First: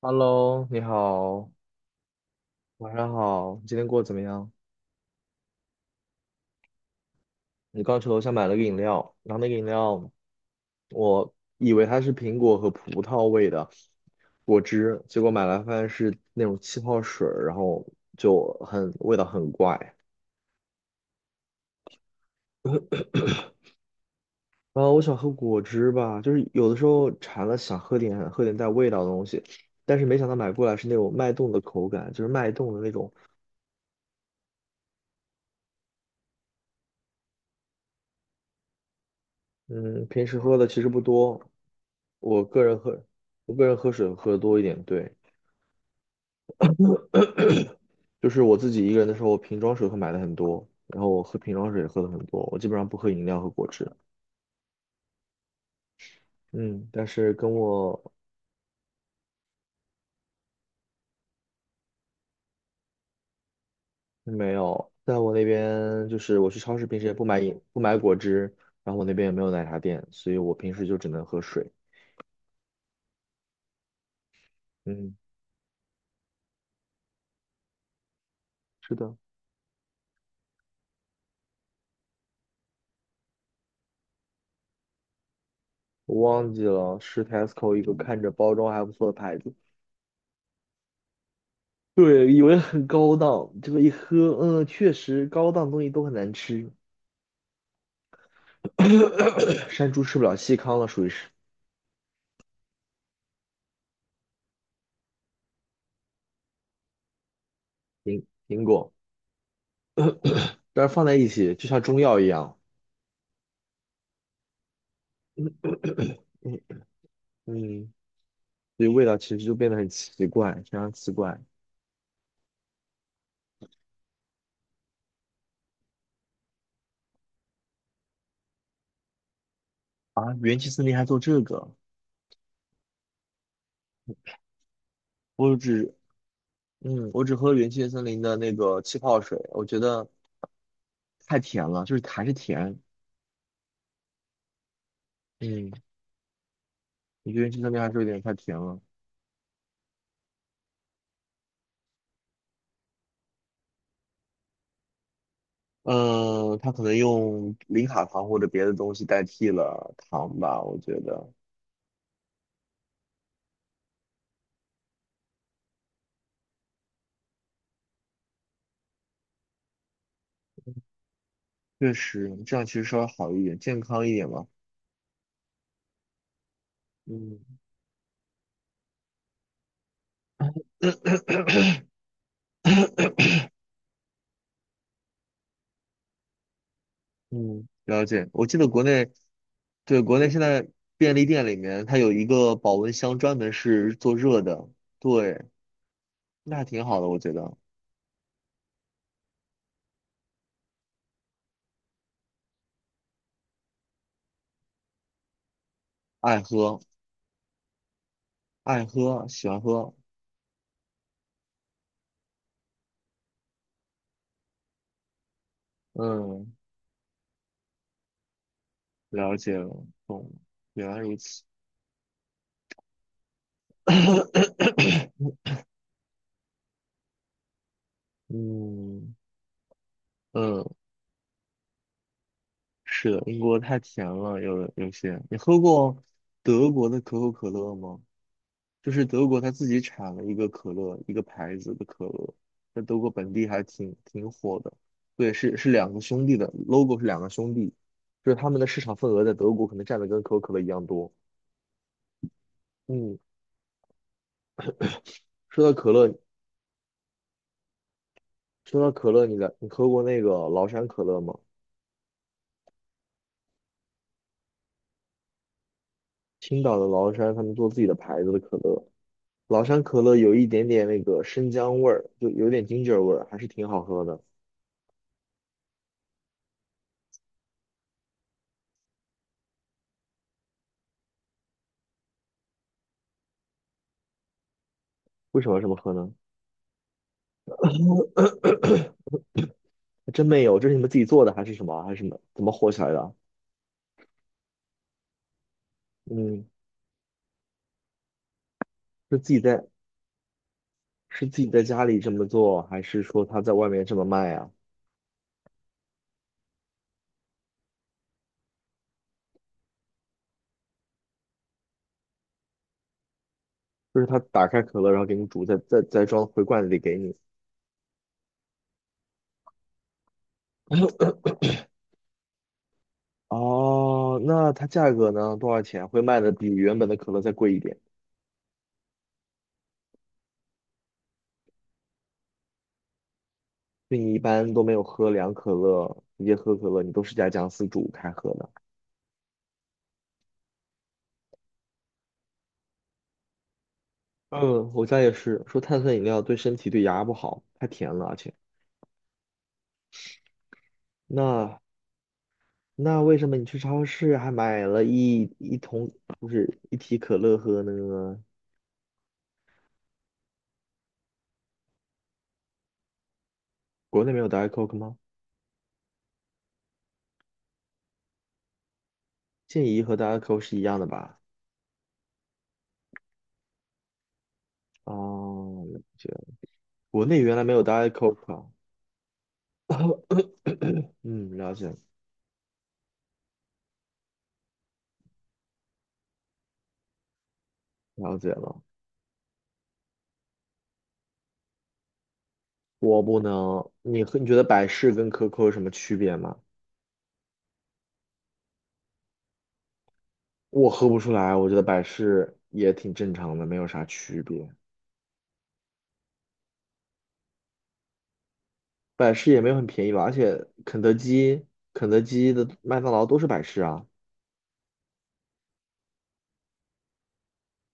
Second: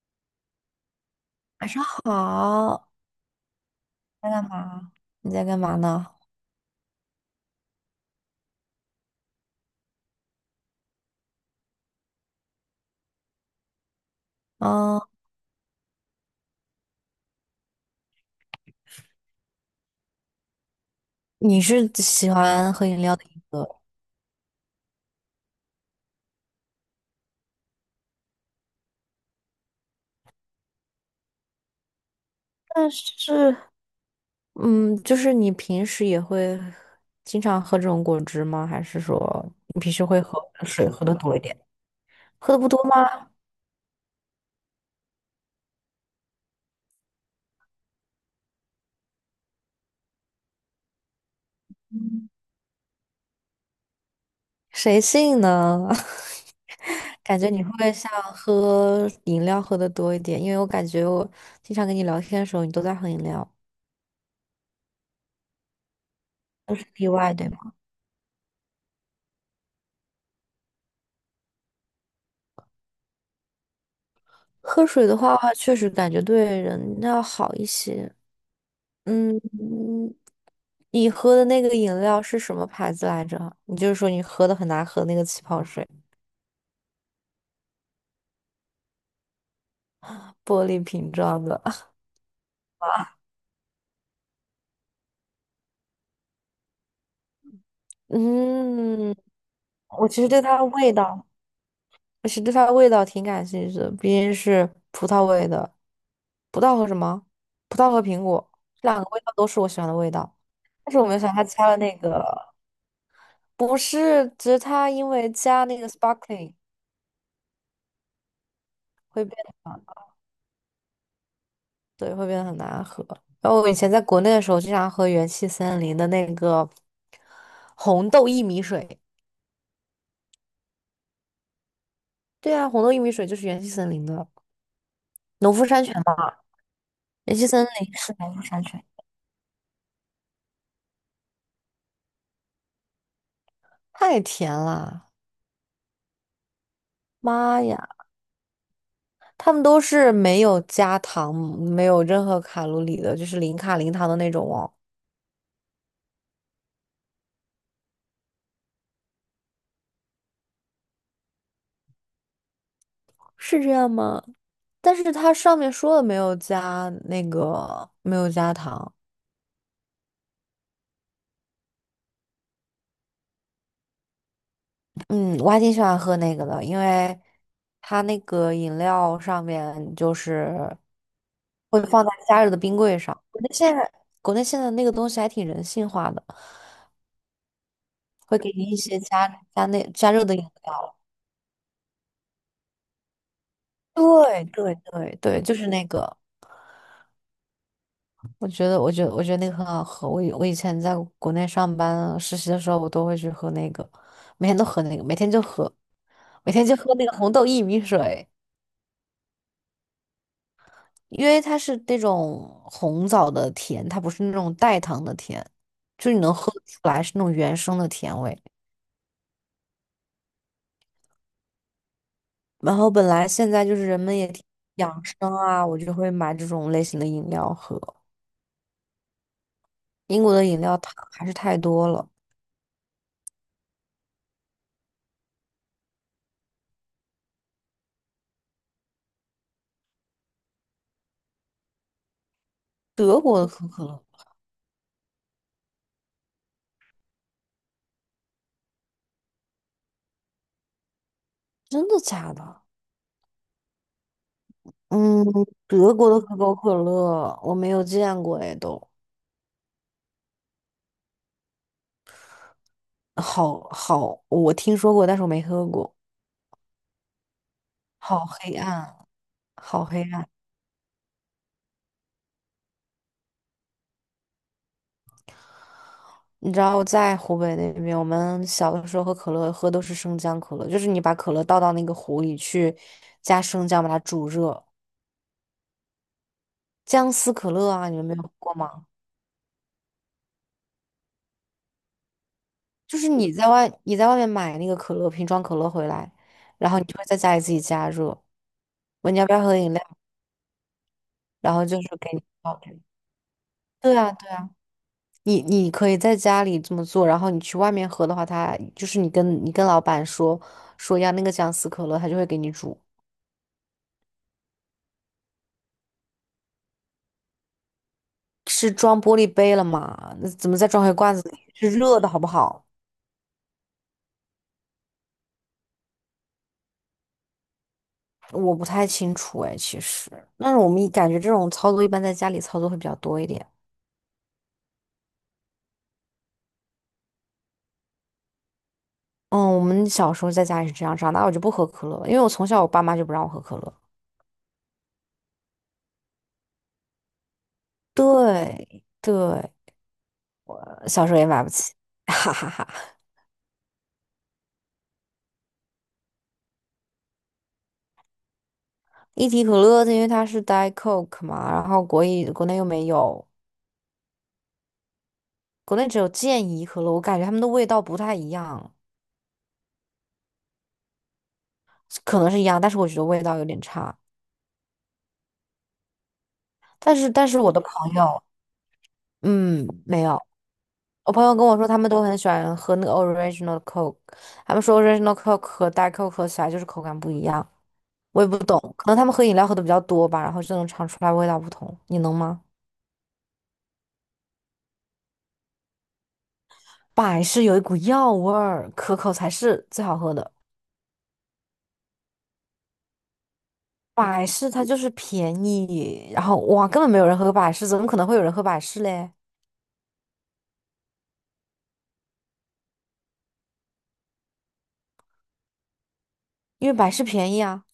Hello，你好，晚上好，晚上好，你今天过得怎么在干样？嘛？你在干嘛呢？你刚去楼下买了个饮料，然后那个饮料，我以为它是苹果和葡萄味的果嗯，汁，结果买来发现是那种气泡水儿然后就很味道很怪。你是喜欢喝饮料的一个，啊，我想喝果汁吧，就是有的时候馋了想喝点带味道的东西，但是没想到买过来是那种脉动的口感，就是脉动的但那种是，嗯，就是你平时也会经常喝这种果汁吗？还是说你平时嗯，会平时喝喝的其实水不喝的多多，一点？我喝的个不人多喝，吗？我个人喝水喝的多一点，对，就是我自己一个人的时候，瓶装水会买的很多，然后我喝瓶装水也喝的很多，我基本上不喝饮料和果汁，谁信呢？嗯，但 是感觉跟你会我像喝饮料喝的多一点，因为我感觉我经常跟你聊天的时候，你都在喝饮料，没有，在我那边就是我去都超是市平时例也外，对吗？不买果汁，然后我那边也没有奶茶店，所以我平时就只能喝水，喝水嗯，的话，确实感觉对人要好一些。是的，嗯，你喝的那个饮料是什么牌子来着？你就是说你喝的很难喝那个气泡水，我忘记了是 Tesco 一个看着包装还不错的牌子。玻璃瓶装的。对，以为很高档，结果一喝，嗯，确实高档东西都很难吃，嗯，山猪我吃其不实了对细它的糠了，味属于是道，我实对它的味道挺感兴趣的，毕竟是葡萄味的。葡萄和什么？葡萄和苹苹果，苹这果，两个味道都是我喜欢的味道。但但是是放我没在有一想到它起加就了像那中药个，一样，不是，只是它因为加那个 sparkling 嗯嗯，所以味道会其变。实就变得很奇怪，非常奇怪对，会变得很难喝。然后我以前在国内的时候，经常喝元气森林的那个红豆薏米水。啊！元气森林还做这个，对啊，红豆薏米水就是元气森林的农我夫山只泉嘛。嗯，我只元气喝森元气林森是林农的夫那山个泉，气泡水，我觉得太甜了，就是还是甜，太甜了，嗯，我觉得元气妈森林呀！还是有点太甜了。他们都是没有加糖、没有任何卡路里的，就是零卡零糖的那种哦。嗯，他可能用零卡糖或者别的东西代替了糖吧，我觉得是这样吗？但是它上面说的没有加那个，没有加糖。确实这样其实稍微好一点，健康一点嘛。嗯，我还挺喜欢喝那个的，因为嗯它那个饮料上面就是会放在加热的冰柜上。国内现在那个东西还挺人性化的，嗯，了解。会我给记你得一国些内，对，加国热内的现饮在料。便利店里面它有一个保温箱，专门是做热对的，对对对，对，就是那个，那还挺好的，我觉得。我觉得那个很好喝。我以前在国内上班实习的时候，我都会去喝那个，每天都喝那个，每天就喝，爱每天就喝，喝那个红豆薏米水。爱喝，喜欢喝。因为它是那种红枣的甜，它不是那种代糖的甜，就你能喝嗯，得出来是那种原生的甜味。了解了，懂了原来如此。然后本来现在就是人们也挺养生 啊，我就会买这种类型的饮料喝。嗯英国的饮嗯。料糖还是太多了，是的，英国太甜了，有些。你喝过德国的可口可乐吗？就是德国它自己产了一个可乐，一个牌子的可乐，在德国德本国地的可还口可挺乐挺火的。对，是两个兄弟的，logo 是两个兄弟，就是他们的市场份额在德国可能占的跟可口可乐一样多。真的假的？嗯，嗯，说到可德国乐，的可口可乐我没有见过哎，都你来，你喝过那个崂山可乐吗？好好，我听说过，但是我没喝过，青岛的崂山，他们做自己的牌好子的黑可乐。暗啊，老山好可黑乐暗啊。有一点点那个生姜味儿，就有点 ginger 味儿，还是挺好喝的。你知道我在湖北那边，我们小的时候喝可乐喝都是生姜可乐，就是你把可乐倒到那个壶里去，加生姜把它煮热，为什么要这么喝呢？姜丝可乐啊，你们没有喝过吗？还真没有，这是你们自己做的还是什么？还是什么？怎么火起来就的是啊？你在外面买那个可乐瓶装可乐回来，嗯，然后你就会在家里自己加热，问是你要自不己要喝在饮料，是自己然在后就家是里这给你么倒做，给还你。是说他在外面这对么啊，对卖啊？啊，你你可以在家里这么做，然后你去外面喝的话，他就是你跟老板说说要那个姜丝可乐，他就会给你煮。就是他打开可乐，然后给你煮，再装回罐子里给你。是装玻璃杯了嘛？那怎么再装回罐子里？是热的好不好？哦，那它价格呢？多少钱？会卖的比原本的可乐再贵一点。我不太清楚哎，其实，但是我们一感觉这种操作一般在家里操作会比较多一点。就你一般都没有喝凉可乐，直接喝可乐，你都是加姜丝煮开喝的。嗯，我们小时候在家里是这样，长大我就不喝可乐了因为我从小我爸妈就不让我喝可乐。嗯，我家也是，说碳酸饮料对身体对牙不好，太甜了，而且对对，呃小时候也买不那起，哈哈哈。那为什么你去超市还买了一桶就是一提可乐喝呢？一提可乐，因为它是 Diet Coke 嘛，然后国内又没有，国内没有 Diet Coke 吗？国内只有健怡可乐，我感觉它们的味道不太一样，健怡和 Diet Coke 是一样的吧？可能是一样，但是我觉得味道有点差。哦，了解，但国是内但原是来我没的有 朋 Diet 友。Coke 啊。嗯，没有。我朋友嗯，跟了我说，解他们都很喜欢喝那个 original Coke，他们说 original Coke 和 Diet Coke 喝起来就是口感不一样。了我也解不懂，了。可能他们喝饮料喝的比较多吧，然后就能尝出来味道不同。你能吗？我不能，你喝你觉得百事跟可口有什么区别吗？百事有一股药味儿，可口才是最好喝的。我喝不出来，我觉得百事也挺正常的，没有啥区百别。事它就是便宜，然后哇，根本没有人喝百事，怎么可能会有人喝百事嘞？百事也没有很便宜吧，而且肯德基的麦当劳都是百事啊，因为百事便宜啊。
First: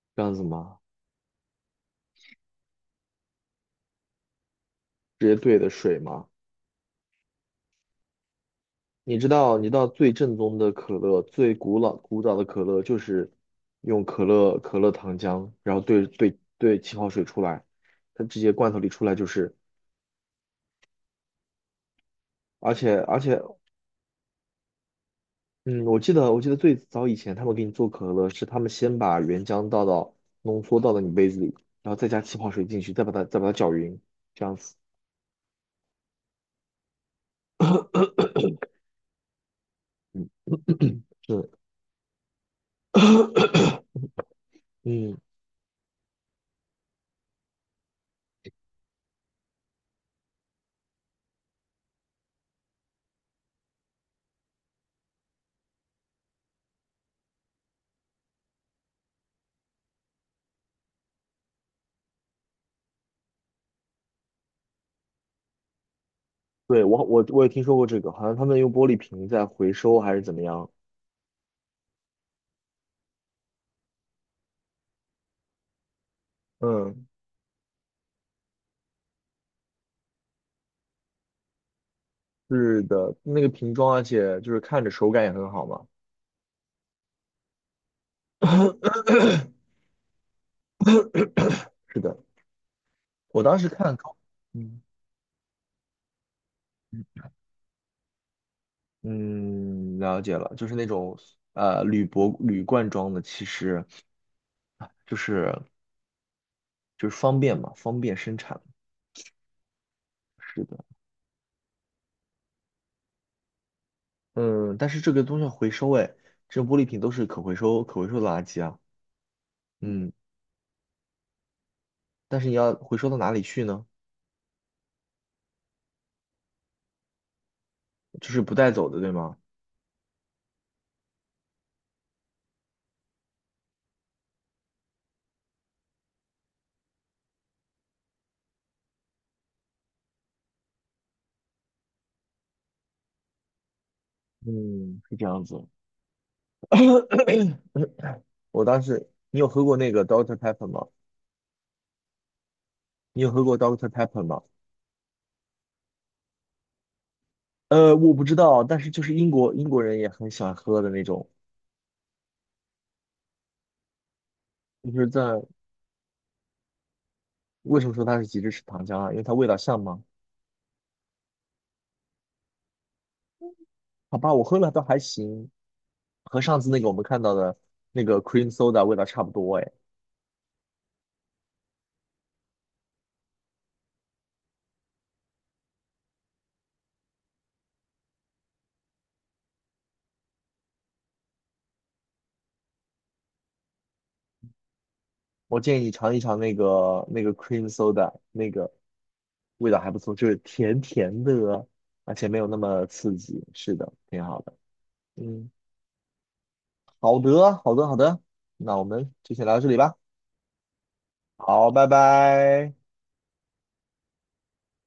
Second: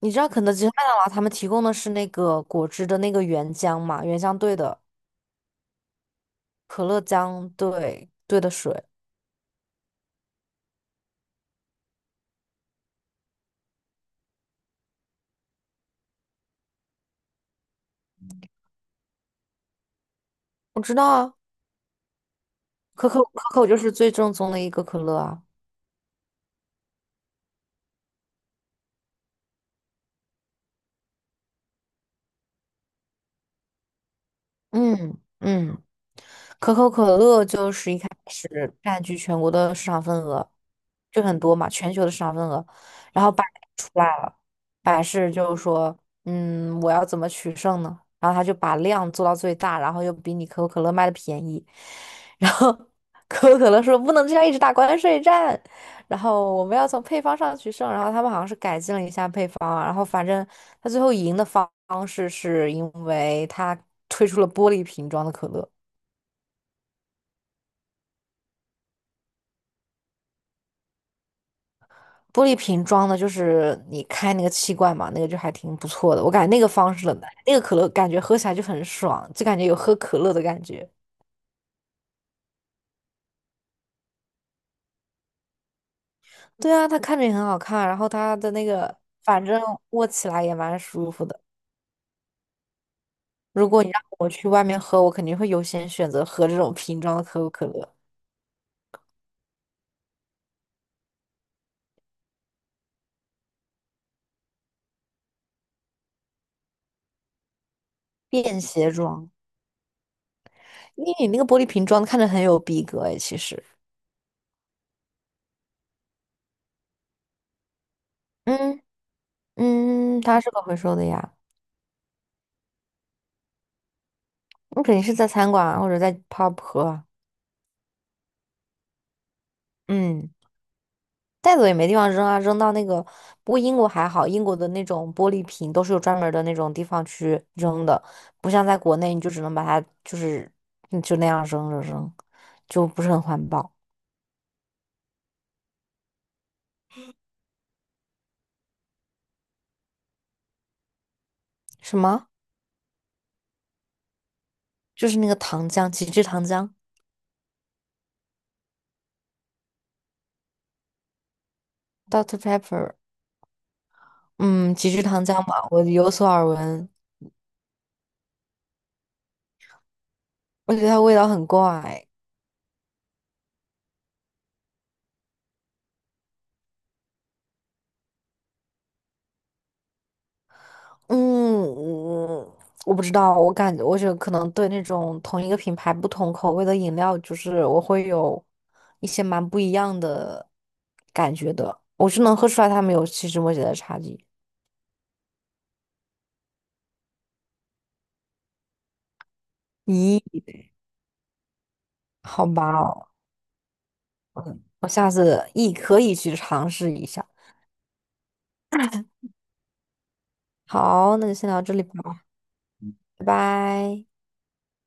你知这道样子肯德基、麦吗？当劳他们提供的是那个果汁的那个原浆嘛？原浆兑的。直接兑的水吗？可乐姜兑的水，你知道，你知道最正宗的可乐，最古老古早的可乐就是用可乐糖浆，然后兑气泡水出来，它直接罐头里出来就是，我知道啊，而且可而口且，可口就是最正宗的一个可乐啊，嗯，我记得最早以前他们给你做可乐是他们先把原浆倒到浓缩倒到你杯子里，然后再加气泡水进去，再把它搅匀，这样子。嗯嗯，可口可乐就是一开始占据全国的市场份嗯。额，就很是 多嘛，全球的市场份额，然后把 百嗯，事就是说，嗯，我要怎么取胜呢？然后他就把量做到最大，然后又比你可口可乐卖的便宜。然后可口可乐说不能这样一直打关税战，然后我们要从配方上取胜。然后他们好像是改进了一下配方啊然后反正他最后赢的方式是因为他推出了玻璃瓶装的可乐。对，我也听说过这个，好像他们用玻璃瓶在回收还是怎么样。玻璃瓶装的，就是你开那个气罐嘛，那个就还挺不错的。我感觉那个方嗯，式了，那个可乐感觉喝起来就很爽，就感觉有喝可乐的感觉。是的，那个瓶装，而且就是看着手感也很好嘛。对啊，它看着也很好看，然后它的那个，反 正握起来也蛮舒服的。是的，我当时如果你看让高我去外面嗯，喝，我肯定会优先选择喝这种瓶装的可口可乐，嗯，了解了，就是那种铝箔铝罐装的，其实就是就是方便嘛，方便生便产。携装。是的，因为你那个玻璃瓶装看着很有逼格诶，其实。嗯，但是这个东西要回收，哎，这种玻璃瓶都是可回收的垃圾啊。嗯嗯，嗯，它是可回收的呀，但是你要回收到哪里去呢？你肯定是在餐馆啊或者在 pub 喝啊。就是不带走的，对吗？嗯。带走也没地方扔啊，扔到那个。不过英国还好，英国的那种玻璃瓶都是有专门儿的那种地方去扔的，不像在国内，你就只能把它就是嗯就那样扔着扔，就不是很环保。嗯，是这样子。我当时，你有喝过那个 Doctor Pepper 吗？什么？你有喝过 Doctor Pepper 吗？就是那个糖浆，极致糖浆我不知道，但是就是英国人也很喜欢喝的那种，，Dr. o o c t Pepper，嗯，就极致是在糖浆嘛，我有所耳闻，为什么说它是极致是糖浆啊？因为它味道像吗？我觉得它味道很怪。好吧，我喝了倒还行，和上次那个我们看到的那个 cream soda 味道差不多哎。嗯，我不知道，我觉得可能对那种同一个品牌不同口味的饮料，就是我会有一些蛮不一样的感觉的。我是能喝出来他们有细枝末节的差距。我建议你尝一尝那个 cream soda，那个味道还不错，咦，就是甜甜的，而且没有好那吧么哦刺激。是的，挺好的。嗯我下次嗯，也可以去尝试一好下。的，好的，好的。那我们就先聊到这里吧。好，那就先聊好，这里拜吧，拜。拜拜。